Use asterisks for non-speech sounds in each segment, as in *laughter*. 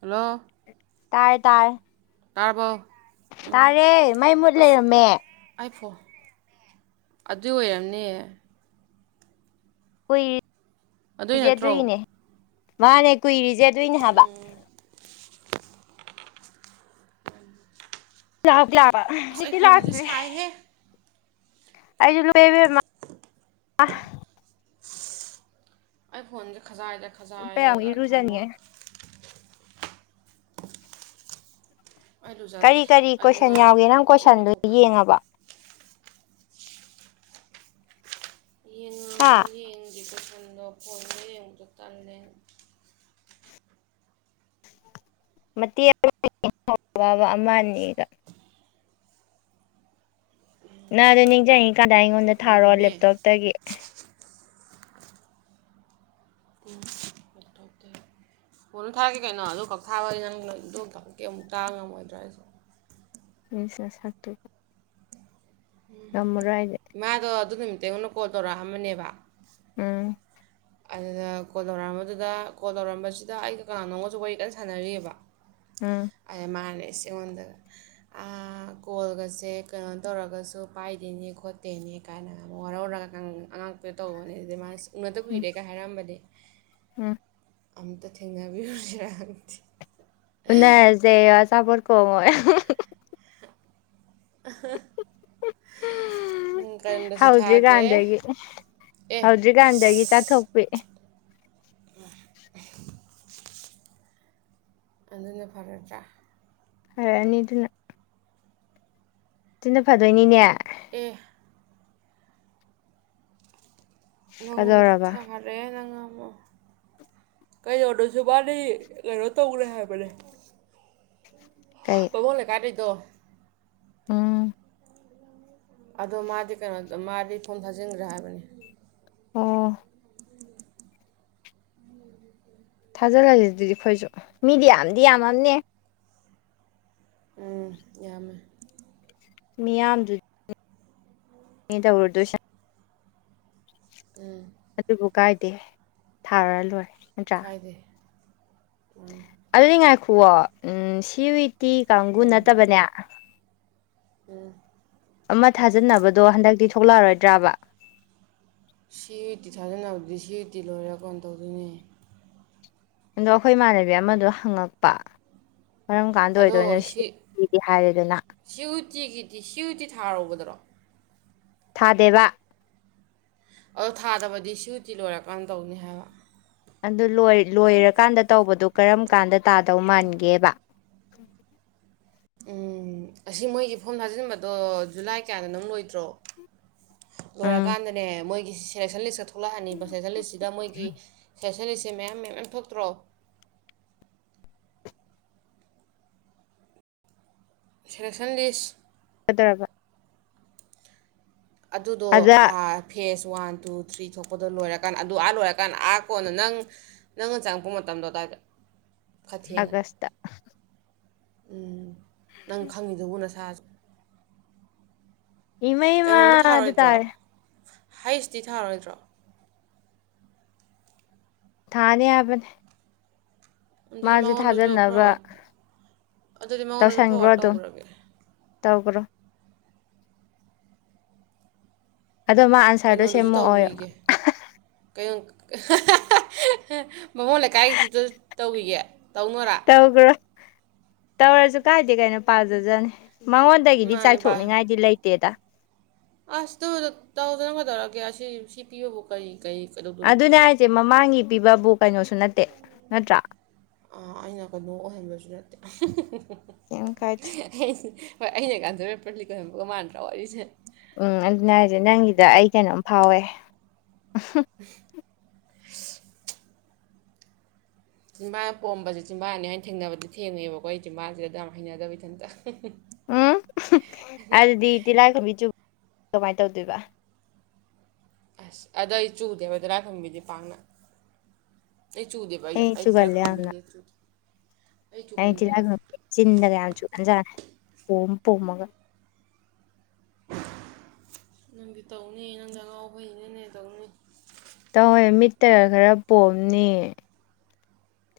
hello ꯇꯥꯏ ꯇꯥꯏ ꯇꯥꯄ ꯇꯥꯔꯦ ꯃꯥꯏ ꯃꯨꯠ ꯂꯩꯔꯝꯃꯦ ꯍꯥꯏꯐꯣ ꯑꯗꯨꯏ ꯑꯣꯏꯔꯝꯅꯦ ꯀꯨꯏꯔꯤ ꯑꯗꯨꯏ ꯅꯠꯇ꯭ꯔꯣ ꯆꯦꯗꯣꯏꯅꯦ ꯃꯥꯅꯦ ꯀꯨꯏꯔꯤ ꯆꯦꯗꯣꯏꯅꯦ ꯍꯥꯏꯕ ꯌꯥ ꯌꯥꯕ ꯑꯁ ꯑꯩ ꯐꯣꯟꯁꯦ ꯂꯥꯛꯇ꯭ꯔꯤ ꯁꯥꯏꯍꯦ ꯑꯩ ꯑꯩ ꯐꯣꯟꯁꯦ ꯈꯖꯥꯏꯗ ꯎꯞꯄꯌꯥꯃꯨꯛ ꯈꯖꯥꯏꯔꯒ ꯊꯝꯃꯣ ꯏꯔꯨꯖꯅꯤꯡꯉꯦ ꯑꯩ ꯂꯨꯖꯗ꯭ꯔꯤ ꯀꯔꯤ ꯀꯔꯤ ꯑꯩꯁꯦ ꯀꯣꯏꯁꯟ ꯉꯔꯥꯡ ꯌꯥꯎꯒꯦ ꯍꯜꯂꯛ ꯅꯪ ꯄꯨꯂꯞ ꯀꯣꯏꯁꯟꯗꯨ ꯂꯨꯖꯊꯣꯛꯄꯅꯤ ꯌꯦꯡꯉꯕ ꯍꯥ ꯌꯦꯟꯉ ꯌꯦꯡꯒꯤꯀꯦꯁꯟꯗꯣ ꯐꯣꯟꯗ ꯌꯦꯡꯉꯗ ꯇꯜꯂꯦ ꯃꯇꯦꯛ ꯑꯃꯕ ꯑꯃꯅꯦꯗ ꯅꯪ ꯑꯗꯨꯣ ꯅꯤꯡꯁꯤꯡꯉꯤ ꯀꯥꯟꯗꯥꯏ ꯑꯩꯉꯣꯟꯗ ꯊꯥꯔꯣꯑꯣ ꯌꯦꯡꯗꯦꯃꯦ ꯂꯦꯞꯇꯣꯞꯇꯒꯤ ꯀꯣ ꯑꯣꯏꯊꯣꯛꯀ ꯀꯣꯟꯅ ꯊꯥꯒꯦ ꯀꯩꯅꯣ ꯑꯗꯨ ꯈꯛ ꯊꯥꯕꯩ ꯅꯪꯗꯛ ꯀꯦ ꯑꯃꯨꯛ ꯇꯥꯕ ꯉꯝꯃꯣꯏꯗ꯭ꯔꯥ ꯑꯩꯁꯨꯦ ꯃꯤꯁꯦ ꯁꯔꯇ ꯑꯩꯗꯤ ꯎꯝ ꯏꯃꯥꯗꯣ ꯑꯗꯨ ꯅꯨꯃꯤꯠꯇꯉꯣꯟꯗ ꯀꯣꯜ ꯇꯧꯔꯛꯑꯝꯕꯅꯦꯕ ꯎꯝ ꯑꯗꯨꯅ ꯀꯣꯜ ꯇꯧꯔꯛꯑꯝꯕꯗꯨꯗ ꯀꯣꯜ ꯇꯧꯔꯝꯕꯁꯤꯗ ꯑꯩꯒ ꯀꯅꯥꯥ ꯅꯣꯡꯒꯁꯨ ꯋꯥꯔꯤ ꯀꯟꯅ ꯁꯥꯟꯅꯔꯤꯑꯕ ꯎꯝ ꯑ ꯃꯥꯅꯦ ꯁꯤꯉꯣꯟꯗꯒ ꯀꯣꯜꯒꯁꯦ ꯀꯩꯅꯣ ꯇꯧꯔꯒꯁꯨ ꯄꯥꯏꯗꯦꯅꯦ ꯈꯣꯠꯇꯦꯅꯦ ꯀꯥꯏꯅ ꯑꯃ ꯋꯥꯔꯧꯔꯒ ꯑꯉꯥꯡꯄꯗ ꯇꯧꯕꯅꯦ ꯑꯗꯨꯗꯤ ꯃꯥꯅ ꯎꯅꯗ ꯎꯝ ꯀꯨꯏꯔꯦꯒꯥꯏ ꯍꯥꯏꯔꯝꯕꯗꯤ ꯎꯝ ꯑꯝꯇ ꯊꯦꯡꯅꯕꯤꯔꯨꯁꯔꯗꯤ ꯖꯦ ꯑ ꯆꯥ ꯀꯧꯕ ꯑ ꯀꯩꯅꯣꯗꯁꯨ ꯊꯥꯒꯦ ꯑꯦ ꯍꯧꯗ꯭ꯔꯤꯀꯥꯟꯗꯒꯤ ꯑꯦ ꯆꯥꯊꯣꯛꯄꯤꯑꯦ ꯑ ꯑꯗꯨꯅ ꯐꯔꯗ꯭ꯔꯥ ꯍꯅꯤꯗꯨꯅ ꯁꯤꯟꯅ ꯐꯗꯣꯏꯅꯤꯅꯦ ꯑꯦ ꯅꯪꯉꯣꯟꯗ ꯀꯗꯧꯔꯕ ꯊꯥꯔꯦ ꯅꯪ ꯑꯃꯃꯣ ꯀꯩꯧꯔꯗꯁꯨ ꯃꯥꯕꯥꯂꯤ ꯀꯩꯅꯣ ꯇꯧꯈ꯭ꯔꯦ ꯍꯥꯏꯕꯅꯦ ꯀꯩ ꯇꯉꯣ ꯂꯩꯀꯥꯏꯗꯗꯣ ꯎꯝ ꯑꯗꯣ ꯃꯥꯗꯤ ꯀꯩꯅꯣꯗꯣ ꯃꯥꯗꯤ ꯊꯣꯡ ꯊꯥꯖꯤꯟꯈ꯭ꯔꯦ ꯍꯥꯏꯕꯅꯤ ꯑꯣ ꯊꯥꯖꯤꯜꯂꯁꯤꯦ ꯑꯗꯨꯗꯤ ꯑꯩꯈꯣꯏꯁꯨ ꯃꯤꯗꯤ ꯌꯥꯝꯗꯤ ꯌꯥꯝꯃꯝꯅꯦ ꯎꯝ ꯌꯥꯝꯃꯦ ꯃꯤꯌꯥꯝꯁꯨ ꯃꯤꯗ ꯎꯔꯗꯨꯨ ꯎꯝ ꯑꯗꯨꯕꯨ ꯀꯥꯏꯗꯦ ꯊꯥꯔ ꯂꯣꯏꯔꯦ ꯅꯠꯇ꯭ꯔꯥ ꯀꯥꯏꯗꯦ ꯑꯗꯨꯗꯤ ꯉꯥꯏꯈꯨꯑꯣꯣ ꯁꯤꯋꯤ ꯇꯤ ꯀꯥꯡꯒꯨ ꯅꯠꯇꯕꯅꯦ ꯎ ꯑꯃ ꯊꯥꯖꯕꯗꯣ ꯍꯟꯗꯛꯇꯤ ꯊꯣꯛꯂꯛꯑꯔꯣꯏꯗ꯭ꯔꯕ ꯁꯤ ꯇꯤ ꯊꯥꯖꯅꯕꯗꯤ ꯁꯤ ꯨꯇꯤ ꯂꯣꯏꯔꯦ ꯀꯣꯟ ꯇꯧꯗꯣꯏꯅꯦ ꯑꯗꯣ ꯑꯩꯈꯣꯏ ꯏꯃꯥꯟꯅꯕꯤ ꯑꯃꯗꯣ ꯍꯪꯉꯛꯄ ꯃꯔꯝ ꯀꯥꯟꯗ ꯑꯣꯏꯗꯣꯏ ꯁꯤꯗꯤ ꯍꯥꯏꯔꯦꯗꯅ ꯁꯤꯌꯎꯇꯤꯒꯤꯗꯤ ꯁꯤꯌꯨꯇꯤ ꯊꯥꯔꯨꯗꯔꯣ ꯊꯥꯗꯦꯕ ꯑꯗ ꯊꯥꯗꯕꯗꯤ ꯁꯨꯇꯤ ꯂꯣꯏꯔꯀꯥꯟꯗ ꯇꯧꯅꯤ ꯍꯥꯏꯕ ꯑꯗꯨ ꯂꯣꯏꯔꯀꯥꯟꯗ ꯇꯧꯕꯗꯣ ꯀꯔꯝ ꯀꯥꯟꯗ ꯇꯥꯗꯧ ꯃꯥꯟꯒꯦꯕ ꯎꯝ ꯑꯁꯤ ꯃꯣꯏꯒꯤ ꯐꯣꯝ ꯊꯥꯖꯤꯟꯕꯗꯣ ꯖꯨꯂꯥꯏ ꯀꯌꯥꯗ ꯅꯪ ꯂꯣꯏꯗ꯭ꯔꯣ ꯎꯝ ꯂꯣꯏꯔꯀꯥꯟꯗꯅꯦ ꯃꯣꯏꯒꯤ ꯁꯦꯂꯦꯛꯁꯟ ꯂꯤꯁꯀ ꯊꯣꯛꯂꯛꯑꯅꯤꯕ ꯁꯦꯁꯟ ꯂꯤꯁꯁꯤꯗ ꯃꯣꯏꯒꯤ ꯁꯦꯁꯟ ꯂꯤꯁꯁꯦ ꯃꯌꯥꯝ ꯃꯌꯥꯝ ꯃꯌꯥꯝ ꯊꯣꯛꯇ꯭ꯔꯣ ꯁꯦꯂꯛꯁꯟ ꯂꯤꯁ ꯀꯩꯗꯧꯔꯕ ꯑꯗꯨꯗꯣ ꯑꯗ ꯐꯦꯁ ꯋꯥꯟ ꯇꯨ ꯊ꯭ꯔꯤ ꯊꯣꯛꯄꯗꯣ ꯂꯣꯏꯔꯀꯥꯟꯗ ꯑꯗꯨ ꯑꯥ ꯂꯣꯏꯔꯀꯥꯟꯗ ꯑꯥ ꯀꯣꯟꯅ ꯅꯪ ꯅꯪꯅ ꯆꯪꯉꯛꯄ ꯃꯇꯝꯗꯣ ꯑꯗꯥꯏꯗ ꯑꯒꯁꯇ ꯎꯝ ꯅꯪ ꯈꯪꯉꯤꯗꯕꯨ ꯅꯁꯥꯁꯨ ꯀꯩꯅꯣꯝꯗꯤ ꯏꯃꯩꯃ ꯑꯗꯨ ꯊꯥꯔꯣꯏꯗ꯭ꯔꯣ ꯇꯥꯔꯦ ꯍꯩꯁꯇꯤ ꯊꯥꯔꯣꯏꯗ꯭ꯔꯣ ꯊꯥꯅꯤ ꯍꯥꯏꯕꯅꯦ ꯑꯗꯨꯗꯤ ꯃꯥꯁꯨ ꯃꯉꯣꯟꯗꯁꯨ ꯊꯥꯖꯅꯕ ꯐꯣꯔꯋꯥꯔꯗ ꯑꯗꯨꯗꯤ ꯃꯉꯣꯟꯗꯁꯨ ꯇꯧꯁꯟꯈ꯭ꯔꯣ ꯐꯣꯔꯋꯥꯔꯗ ꯑꯗꯨꯝ ꯇꯧꯈ꯭ꯔꯒꯦ ꯇꯧꯈ꯭ꯔꯣ ꯑꯗꯣ ꯃꯥ ꯑꯟꯁꯔꯗꯣ ꯀꯩꯅꯣꯗꯁꯨ ꯁꯦꯝꯃꯛꯑꯣ ꯇꯧꯒ꯭ꯔꯤꯒꯦ ꯀꯣ ꯕꯥꯃꯣꯟ ꯂꯩꯀꯥꯏ ꯑꯖꯤꯠꯇꯣ ꯇꯧꯈꯤꯒꯦ ꯇꯧꯅꯣꯔꯥ ꯇꯧꯒꯔꯣ ꯇꯧꯔꯁꯨ ꯀꯥꯏꯗꯦ ꯀꯩꯅꯣ ꯄꯥꯖꯖꯅꯤ ꯃꯉꯣꯟ ꯗꯒꯤꯗꯤ ꯃꯥꯅꯦ ꯆꯥꯏꯊꯣꯛꯅꯤꯡꯉꯥꯏꯗꯤ ꯂꯩꯇꯦꯗ ꯑꯁꯇꯧ ꯇꯧꯗꯅꯒꯗꯧꯔꯑꯒꯦ ꯑꯁꯤ ꯁꯤ ꯄꯤꯕꯕꯨ ꯀꯔꯤ ꯀꯔꯤ ꯑꯗꯨꯅꯦ ꯀꯩꯗꯧꯗꯣꯔꯤꯒꯦ ꯍꯥꯏꯁꯦ ꯃꯃꯥꯡꯒꯤ ꯄꯤꯕꯕꯨ ꯀꯩꯅꯣꯁꯨ ꯅꯠꯇꯦ ꯅꯠꯇ꯭ꯔꯥ ꯑꯩꯅ ꯀꯩꯅꯣ ꯑꯣꯏꯍꯟꯕꯁꯨ ꯅꯠꯇꯦ ꯀꯩꯝ ꯀꯥꯏꯗꯦ ꯍꯣꯏ ꯑꯩꯅ ꯀꯥꯟꯗꯔꯦ ꯄ꯭ꯔꯂꯤꯛ ꯀ ꯑꯣꯏꯕꯒ ꯃꯥꯟꯅꯗ꯭ꯔꯥ ꯋꯥꯔꯤꯁꯦ ꯎꯝ ꯑꯗꯨꯅ ꯍꯥꯏꯔꯤꯁꯦ ꯅꯪꯒꯤꯗ ꯑꯩ ꯀꯩꯅꯣꯝ ꯐꯥꯎꯋꯦ *inaudible* ꯆꯤꯟꯝꯕꯥꯥ ꯄꯣꯝꯕꯁꯦ ꯆꯤꯝꯕꯥꯥꯅꯤ ꯍꯥꯏꯅ ꯊꯦꯡꯅꯕꯗꯤ ꯊꯦꯡꯉꯦꯕꯀꯣ ꯑꯩ ꯆꯤꯝꯕꯥꯥꯁꯤꯗ ꯑꯗꯨ ꯌꯥꯝ ꯍꯩꯅꯗꯕ ꯏꯊꯟꯇ ꯎꯝ ꯑꯗꯨꯗꯤ ꯇꯤꯜꯂꯥꯏ ꯈꯣꯝꯕꯤ ꯆꯨ ꯀꯃꯥꯏꯅ ꯇꯧꯗꯣꯏꯕ ꯑꯁ ꯑꯗꯣ ꯑꯩ ꯆꯨꯗꯦꯕ ꯇꯤꯜꯍꯥꯏ ꯈꯨꯝꯕꯤꯗꯤ ꯄꯥꯛꯅ ꯑꯩ ꯆꯨꯗꯦꯕ ꯑꯩ ꯆꯨꯒꯜꯂꯦ ꯌꯥꯝꯅ ꯇꯤꯜꯍꯥꯏꯈꯨꯝꯕꯤ ꯆꯨꯗꯦ ꯑꯩ ꯇꯤꯜꯍꯥꯢꯈꯨꯝꯕꯤ ꯆꯤꯟꯗꯒ ꯌꯥꯝ ꯆꯨꯒꯟꯖꯅꯤ ꯄꯣꯝ ꯄꯣꯝꯃꯒ ꯅꯪꯗꯤ ꯇꯧꯅꯤ ꯅꯪꯗꯤ ꯑꯉꯥꯎ ꯐꯩꯅꯅꯦ ꯇꯧꯅꯤ ꯇꯧꯋꯦ ꯃꯤꯠꯇꯒ ꯈꯔ ꯄꯣꯝꯅꯤ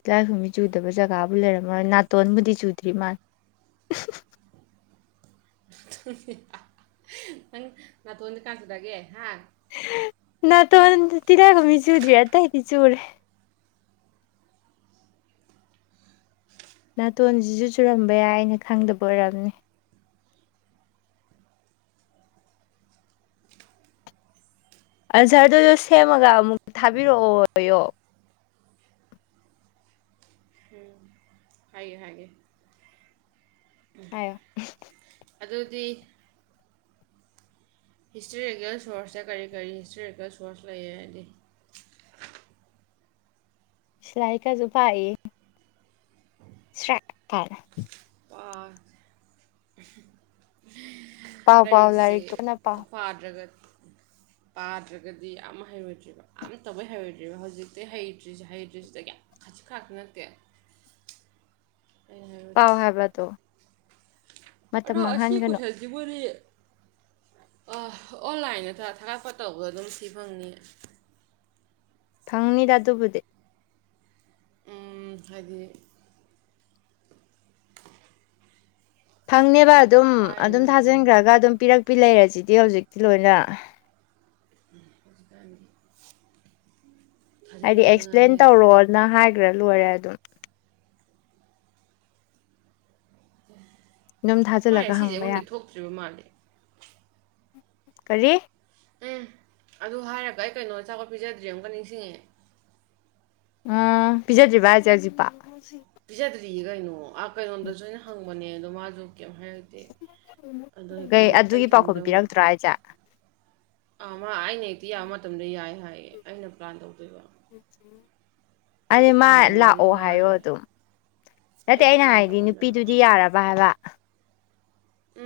ꯇꯤꯜꯍꯥꯏꯈꯨꯝꯕꯤ ꯆꯨꯗꯕ ꯖꯒꯥꯕꯨ ꯂꯩꯔꯝꯃꯣꯏ ꯅꯥꯇꯣꯟꯕꯨꯗꯤ ꯆꯨꯗ꯭ꯔꯤ ꯃꯥꯜꯂꯤ ꯅꯪ ꯅꯥꯇꯣꯟꯗꯤ ꯀꯅꯥꯆꯨꯅꯒꯦ ꯍꯥ ꯅꯥꯇꯣꯟꯗꯤ ꯇꯤꯜꯍꯥꯏꯈꯨꯝꯕꯤ ꯆꯨꯗꯔ꯭ꯤ ꯑꯇꯩꯗꯤꯆꯨꯔꯦ ꯅꯥꯇꯣꯟꯁꯤꯁꯨ ꯆꯨꯔꯝꯕ ꯌꯥꯏ ꯑꯩꯅ ꯈꯪꯗꯕ ꯑꯣꯏꯔꯝꯅꯤ ꯑꯟꯁꯔꯗꯨꯗꯣ ꯁꯦꯝꯃꯒ ꯑꯃꯨꯛꯛ ꯊꯥꯕꯤꯔꯛꯑꯣꯌꯣ ꯎꯝ ꯍꯥꯏꯒꯦ ꯍꯥꯏꯒꯦ ꯎꯝ ꯍꯥꯏꯌꯣ ꯑꯗꯨꯗꯤ ꯍꯤꯁꯇꯣꯔꯤꯀꯦꯜ ꯁꯣꯔꯁꯁꯦ ꯀꯔꯤ ꯀꯔꯤ ꯍꯤꯁꯇꯣꯔꯤꯀꯦꯜ ꯁꯣꯔꯁ ꯂꯩ ꯍꯥꯏꯔꯗꯤ ꯏꯁ ꯂꯥꯏꯔꯤꯛꯀꯁꯨ ꯄꯥꯏꯌꯦ ꯁ꯭ꯔꯦꯛ ꯀꯥꯏꯅ ꯄꯥꯎ ꯄꯥꯎ ꯂꯥꯏꯔꯤꯛꯁꯦ ꯂꯥꯏꯔꯤꯛꯇꯣ ꯀꯟꯅ ꯄꯥꯎ ꯄꯥꯗ꯭ꯔꯒꯗꯤ ꯄꯥꯗ꯭ꯔꯒꯗꯤ ꯌꯥꯝ ꯍꯩꯔꯣꯏꯗ꯭ꯔꯤꯕ ꯑꯝꯇꯕꯧ ꯍꯩꯔꯣꯏꯗ꯭ꯔꯤꯕ ꯍꯧꯖꯤꯛꯇꯩꯍꯩꯇ꯭ꯔꯤꯁꯦ ꯍꯩꯇ꯭ꯔꯤꯁꯤꯗꯒꯤ ꯈꯖꯤꯛ ꯈꯔꯥꯛꯇ ꯅꯠꯇꯦ ꯑꯩꯅ ꯄꯥꯎ ꯍꯩꯔꯣꯏꯗ꯭ꯔꯤꯁꯦ ꯍꯥꯏꯕ ꯑꯗꯣ ꯑꯗꯣ ꯑꯁꯤ ꯀꯣꯏꯁꯟ ꯁꯤꯕꯨꯗꯤ ꯑꯣꯟꯂꯥꯏꯟꯗ ꯊꯥꯒꯠꯄ ꯇꯧꯕꯗꯣ ꯑꯗꯨꯝ ꯁꯤ ꯐꯪꯅꯤ ꯐꯪꯅꯤꯗ ꯑꯗꯨꯕꯨꯗꯤ ꯎ ꯍꯥꯏꯗꯤ ꯐꯪꯅꯦꯕ ꯑꯗꯨꯝ ꯂꯥꯏꯅ ꯑꯗꯨꯝ ꯐꯪꯉꯦ ꯊꯥꯖꯤꯟꯈ꯭ꯔꯒ ꯑꯗꯨꯝ ꯄꯤꯔꯛꯄꯤ ꯂꯩꯔꯁꯤꯗꯤ ꯍꯧꯖꯤꯛꯇꯤ ꯂꯣꯏꯅ ꯍꯧꯖꯤꯀꯅꯤ ꯍꯥꯏꯗꯤ ꯑꯦꯛꯁꯄ꯭ꯂꯦꯟ ꯇꯧꯔꯣꯅ ꯍꯥꯏꯈ꯭ꯔ ꯂꯣꯏꯔꯦ ꯑꯗꯨꯝ ꯑꯗꯨꯝ ꯎ ꯃꯥꯅꯦ ꯊꯥꯖꯤꯜꯂꯒ ꯁꯤꯁꯦ ꯍꯪꯕ ꯌꯥ ꯑꯩꯉꯣꯟꯗꯩ ꯊꯣꯛꯇ꯭ꯔꯤꯕ ꯃꯥꯜꯂꯦ ꯀꯔꯤ ꯎꯝ ꯑꯗꯨ ꯍꯥꯏꯔꯒ ꯑꯩ ꯀꯩꯅꯣ ꯑꯆꯥꯈꯠꯄꯤꯤꯖꯗ꯭ꯔꯤ ꯑꯃꯨꯛꯀ ꯅꯤꯡꯁꯤꯡꯉꯑꯦ ꯎ ꯄꯤꯖꯗ꯭ꯔꯤꯕ ꯍꯥꯏꯁꯦ ꯍꯧꯖꯤꯛꯄ ꯄꯤꯖꯗ꯭ꯔꯤꯌꯦ ꯀꯩꯅꯣ ꯑꯥ ꯀꯩꯅꯣꯗꯁꯨ ꯑꯩꯅ ꯍꯪꯕꯅꯦ ꯑꯗꯣ ꯃꯥꯁꯨ ꯀꯦꯝ ꯍꯥꯏꯔꯗꯦ ꯑꯗꯣ ꯀꯩ ꯑꯗꯨꯒꯤ ꯄꯥꯎꯈꯨꯝ ꯑꯩꯊꯟꯗ ꯃꯨꯛ ꯄꯤꯔꯛꯇ꯭ꯔꯣ ꯍꯥꯏꯁꯦ ꯑꯥ ꯃꯥ ꯑꯩꯅ ꯍꯦꯛꯇꯤ ꯌꯥꯕ ꯃꯇꯝꯗ ꯌꯥꯏ ꯍꯥꯏꯌꯦ ꯑꯩꯅ ꯄ꯭ꯂꯥꯟ ꯇꯧꯗꯣꯏꯕ ꯑ ꯑꯩꯁꯨ ꯃꯥ ꯄ꯭ꯂꯥꯟ ꯇꯧꯃꯟꯗꯅ ꯂꯥꯛꯑꯣ ꯍꯥꯏꯌꯣ ꯋꯥꯔꯦ ꯑꯗꯨꯝ ꯅꯠꯇꯦ ꯑꯩꯁꯨ ꯑꯩꯅ ꯄ꯭ꯂꯥꯟ ꯍꯥꯏꯗꯤ ꯇꯧꯃꯟꯗꯅ ꯅꯨꯄꯤꯗꯨꯗꯤ ꯍꯣꯁꯄꯤꯇꯥꯜ ꯌꯥꯔꯕ ꯍꯥꯏꯕ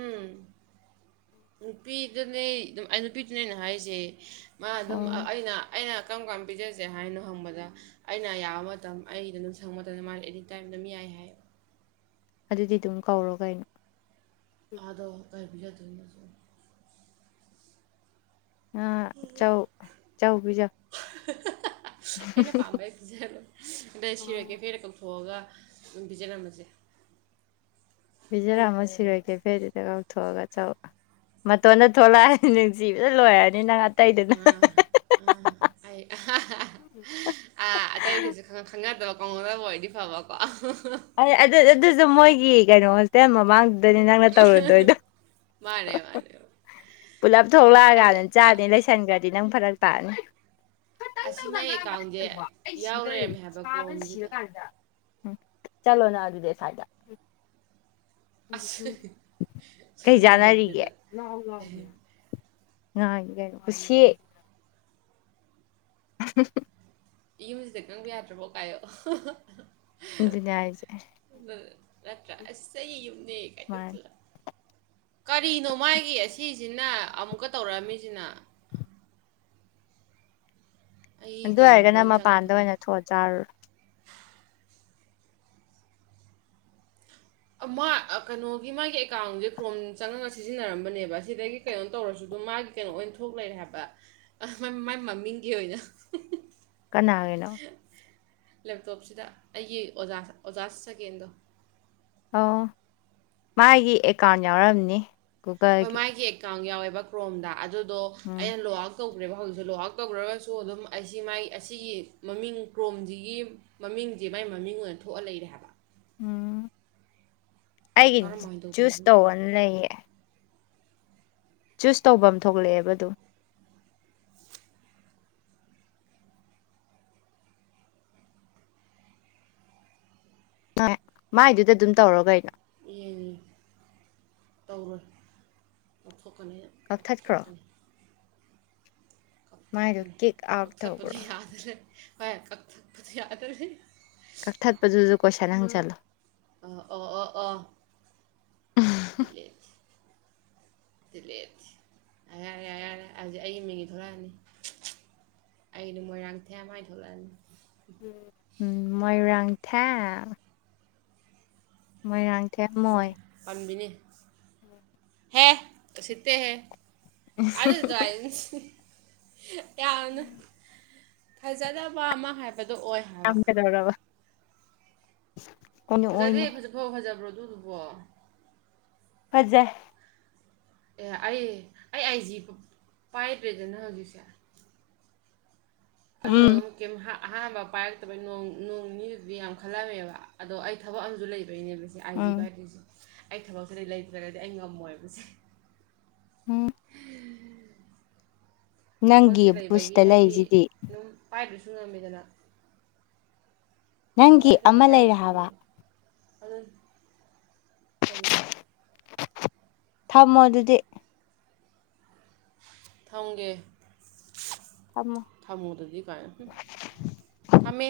ꯎꯝ ꯅꯨꯄꯤꯗꯨꯅꯦ ꯑꯗꯨꯝ ꯑꯩ ꯅꯨꯄꯤꯗꯨꯅꯦꯩꯅ ꯍꯥꯏꯁꯦ ꯃꯥ ꯑꯗꯨꯝ ꯑꯣ ꯑꯩꯅ ꯑꯩꯅ ꯀꯔꯝ ꯀꯔꯝ ꯄꯤꯖꯁꯦ ꯍꯥꯏꯅꯣ ꯍꯪꯕꯗ ꯑꯩꯅ ꯌꯥꯕ ꯃꯇꯝ ꯑꯩꯗ ꯑꯗꯨꯝ ꯁꯪꯕ ꯃꯇꯝꯗ ꯃꯥꯅ ꯑꯦꯅꯤꯇꯥꯏꯝ ꯑꯗꯨꯝ ꯌꯥꯏ ꯍꯥꯏ ꯑꯗꯨꯗꯤ ꯑꯗꯨꯝ ꯀꯧꯔꯣ ꯀꯩꯅꯣ ꯑꯥꯗꯣ ꯇꯔꯕꯤꯗꯨꯖ ꯑ ꯆꯧ ꯆ ꯄꯤꯖ ꯑꯩꯅ ꯄꯥꯝꯕꯩ ꯄ ꯑꯗꯩ ꯁꯤꯔꯛꯒꯦ ꯐꯦꯔ ꯀꯧꯊꯣꯛꯑꯒ ꯑꯗꯨꯝ ꯄꯤꯖꯜꯔꯃꯁꯦ ꯤꯖꯔꯥ ꯑꯃ ꯁꯤꯔꯣꯏ ꯀꯦꯐꯦꯗꯨꯗ ꯀꯥꯎꯊꯣꯛꯑꯒ ꯆ ꯆꯥꯎꯧ ꯃꯇꯣꯟꯗ ꯊꯣꯛꯂꯛꯑ ꯅꯤꯡꯅꯨꯡꯁꯤꯤꯕꯁꯨ ꯂꯣꯏꯔꯅꯤ ꯅꯪ ꯑꯇꯩꯗꯨꯅ ꯑ ꯑꯩ ꯑꯥ ꯑꯇꯩꯗꯨꯁꯨ ꯈꯪꯅꯗꯕ ꯀꯥꯎꯅꯗꯕ ꯑꯣꯏꯗꯤ ꯐꯕꯀꯣ ꯑꯗꯨ ꯑꯗꯨꯁꯨ ꯃꯣꯏꯒꯤ ꯀꯩꯅꯣ ꯍꯣꯁꯇꯦꯜ ꯃꯃꯥꯡ ꯑꯗꯨꯗꯅꯤ ꯅꯪꯅ ꯇꯧꯔꯨꯗꯣꯏꯗꯣ ꯃꯥꯅꯦ ꯃꯥꯅꯦ ꯄꯨꯂꯞ ꯑꯁ ꯊꯣꯛꯂꯛꯑꯀꯥꯟꯗ ꯑ ꯆꯥꯅꯤ ꯂꯩꯁꯟꯈ꯭ꯔꯗꯤ ꯅꯪ ꯐꯔꯛ ꯇꯥꯛꯑꯅꯤ ꯑꯁꯤ ꯈꯇꯪꯗꯧꯅ ꯃꯥꯏ ꯉꯥꯡꯕ ꯑꯦꯀꯥꯎꯟꯁꯦ ꯈꯛꯇꯕꯣ ꯑꯩ ꯌꯥꯎ ꯁꯤꯗꯧꯔꯤ ꯂꯩꯔꯝꯃꯦ ꯍꯥꯏꯕ ꯁꯥꯕꯅ ꯀ꯭ꯔꯣꯝꯁꯤꯗ ꯁꯤꯔꯀꯥꯟꯗ ꯆꯂꯣ ꯅ ꯑꯗꯨꯗ ꯐꯥꯏꯗ ꯎ ꯑꯁ ꯎ ꯀꯩ ꯆꯥꯟꯅꯔꯤꯒꯦ ꯁꯣꯝꯅꯥꯀꯟꯒꯤꯗ ꯉꯥꯡꯅꯤ ꯀꯩꯅꯣ ꯈꯨ ꯎꯆ ꯍ ꯌꯨꯝꯖꯤꯗ ꯅꯪꯕ ꯌꯥꯗ꯭ꯔꯐꯣ ꯀꯥꯏꯌꯣ ꯕꯤꯅꯏꯖ ꯎꯠꯇ꯭ꯔ ꯌꯨꯝꯅꯦ ꯀꯥꯏ ꯃꯥ ꯇꯧꯁꯤꯜꯂ ꯀꯔꯤꯅꯣ ꯃꯥꯒꯤ ꯑꯁꯤꯁꯤꯅ ꯑꯃꯨꯛꯀ ꯇꯧꯔꯛꯑꯝꯃꯤꯁꯤꯅ ꯑꯩ ꯑꯗꯨ ꯀꯩꯅꯣꯗ ꯑꯣꯏꯔꯒꯅ ꯑꯣꯏꯅ ꯆꯪꯉ ꯃꯄꯥꯟꯗ ꯊꯝꯒꯦ ꯑꯣꯏꯅ ꯊꯣꯛꯑ ꯆꯥꯔꯨꯔꯣ ꯃꯥ ꯀꯩꯅꯣꯒꯤ ꯃꯥꯒꯤ ꯑꯦꯀꯥꯎꯟꯁꯦ ꯀ꯭ꯔꯣꯝ ꯆꯪꯉꯒ ꯁꯤꯖꯤꯟꯅꯔꯝꯕꯅꯦꯕ ꯁꯤꯗꯒꯤ ꯀꯩꯅꯣ ꯇꯧꯔꯁꯨ ꯑꯗꯨ ꯃꯥꯒꯤ ꯀꯩꯅꯣ ꯑꯣꯏꯅ ꯊꯣꯛ ꯂꯩꯔꯦ ꯍꯥꯏꯕ ꯃꯥꯏ ꯃꯃꯤꯡꯒꯤ ꯑꯣꯏꯅ ꯀꯅꯥꯒꯤꯅꯣ ꯂꯦꯞꯇꯣꯞꯁꯤꯗ ꯑꯩꯒꯤ ꯑꯣꯖ ꯑꯣꯖꯥ ꯆꯒꯦꯟꯗꯣ ꯑꯣ ꯃꯥꯒꯤ ꯑꯦꯀꯥꯎꯟ ꯌꯥꯎꯔꯝꯅꯤ ꯍꯣꯏ ꯒꯨꯒꯜꯒꯤ ꯃꯥꯒꯤ ꯑꯦꯀꯥꯎꯟ ꯌꯥꯎꯋꯦꯕ ꯀ꯭ꯔꯣꯝꯗ ꯑꯗꯨꯗꯣ ꯎꯝ ꯑꯩꯅ ꯂꯣꯛ ꯍ ꯇꯧꯈ꯭ꯔꯦꯕ ꯍꯧꯖꯤꯛ ꯂꯨꯍꯥꯛ ꯇꯧꯈ꯭ꯔꯒꯁꯨ ꯑꯗꯨꯝ ꯑꯁꯤ ꯃꯥꯏ ꯑꯁꯤꯒꯤ ꯃꯃꯤꯡ ꯀ꯭ꯔꯣꯝꯁꯤꯒꯤ ꯃꯃꯤꯡꯁꯦ ꯃꯥꯏ ꯃꯃꯤꯡ ꯑꯣꯏꯅ ꯊꯣꯛꯑ ꯂꯩꯔꯦ ꯍꯥꯏꯕ ꯎꯝ ꯑꯩꯒꯤ ꯀꯔꯝꯍꯥꯏꯅ ꯆꯨꯁ ꯇꯧꯗꯣꯔꯤꯕꯅꯣ ꯇꯧꯕꯅ ꯂꯩꯌꯦ ꯆꯨꯁ ꯇꯧꯕ ꯑꯃ ꯊꯣꯛꯂꯛꯑꯦꯕ ꯑꯗꯨ ꯃꯥꯏꯗꯨꯗ ꯑꯗꯨꯝ ꯇꯧꯔ ꯀꯩꯅꯣ ꯇꯧꯔ ꯑꯣꯊꯣꯛ ꯀꯅ ꯀꯛꯊꯠꯈ꯭ꯔꯣ ꯃꯥꯏꯗꯣ ꯀꯛꯊꯛꯀꯅꯤ ꯀꯤꯛ ꯑꯥꯎꯠ ꯀꯛꯊꯠꯄꯗ ꯇꯧꯈ꯭ꯔꯣ ꯌꯥꯗ꯭ꯔꯅꯤ ꯍꯣꯏ ꯀꯛꯊꯛꯄꯗ ꯌꯥꯗ꯭ꯔꯅꯤ ꯀꯛꯊꯠꯄꯗꯨꯁꯨ ꯀꯣꯏꯁꯟ ꯍꯪꯆꯜꯂꯣ ꯑ ꯑ ꯑ ꯑ ꯏ ꯆꯤꯜꯂꯦꯦ ꯌꯥꯔꯦ ꯌꯥꯔꯦ ꯍꯧꯖꯤꯛ ꯑꯩ ꯃꯤꯒꯤ ꯊꯣꯛꯂꯛꯑꯅꯤ ꯑꯩꯗ ꯃꯣꯏꯔꯥꯡꯊꯦꯝ ꯍꯥꯏ ꯊꯣꯛꯂꯛꯑꯅꯤ ꯎꯝ ꯃꯣꯏꯔꯪ ꯊ ꯃꯣꯏꯔꯥꯡꯊꯦꯝ ꯃꯣꯏ ꯄꯟꯕꯤꯅꯤ ꯎꯝ ꯍꯦ ꯁꯤꯠꯇꯦ ꯍꯦ ꯑꯗ ꯗ꯭ꯔ ꯌꯥꯝꯅ ꯐꯖꯗꯕ ꯑꯃ ꯍꯥꯏꯕꯗꯣ ꯑꯣꯏ ꯍꯥꯏꯕ ꯊꯝ ꯀꯗꯧꯔꯕ ꯐꯖꯗꯦ ꯐꯖ ꯐ ꯐꯖꯕ꯭ꯔꯣ ꯑꯗꯨꯗꯨꯕꯣ ꯐꯖꯩ ꯑꯦ ꯑꯩ ꯑꯩ ꯑꯥꯏ ꯖꯤ ꯄꯥꯏꯗ꯭ꯔꯦꯗꯅ ꯍꯧꯖꯤꯛꯁꯦ ꯑꯗꯣ ꯎꯝ ꯑꯍꯥꯟꯕ ꯄꯥꯏꯔꯛꯇꯕꯩ ꯅꯣꯡ ꯅꯣꯡ ꯅꯤꯗꯨꯗꯤ ꯌꯥꯝ ꯈꯜꯂꯝꯃꯦꯕ ꯑꯗꯣ ꯑꯩ ꯊꯕꯛ ꯑꯃꯁꯨ ꯂꯩꯕꯩꯅꯦ ꯑꯥꯏ ꯕ ꯎꯝ ꯍꯥꯏꯗꯁꯨ ꯑꯩ ꯊꯕꯛꯁꯤꯗꯩ ꯂꯩꯇ꯭ꯔꯒꯗꯤ ꯑꯩ ꯉꯝꯃꯣꯏꯕꯁꯦ ꯎꯝ ꯊꯕꯛꯁꯦ ꯅꯪꯒꯤꯕꯨ ꯂꯩꯕꯒꯤ ꯁꯤꯗ ꯍꯥꯏꯗꯤ ꯂꯩꯔꯤꯁꯤꯗꯤ ꯑꯗꯨꯝ ꯄꯥꯏꯕꯁꯨ ꯉꯝꯃꯦꯗꯅ ꯅꯪꯒꯤ ꯑꯃ ꯂꯩꯔꯦ ꯍꯥꯏꯕ ꯑꯗꯨ ꯀꯔꯤ ꯊꯝꯃꯣ ꯑꯗꯨꯗꯤ ꯊꯣꯡꯒꯦ ꯊꯝꯃꯣ ꯊꯝꯃꯣꯗꯗꯤ ꯀꯥꯏ ꯎꯝ ꯊꯝꯃꯦ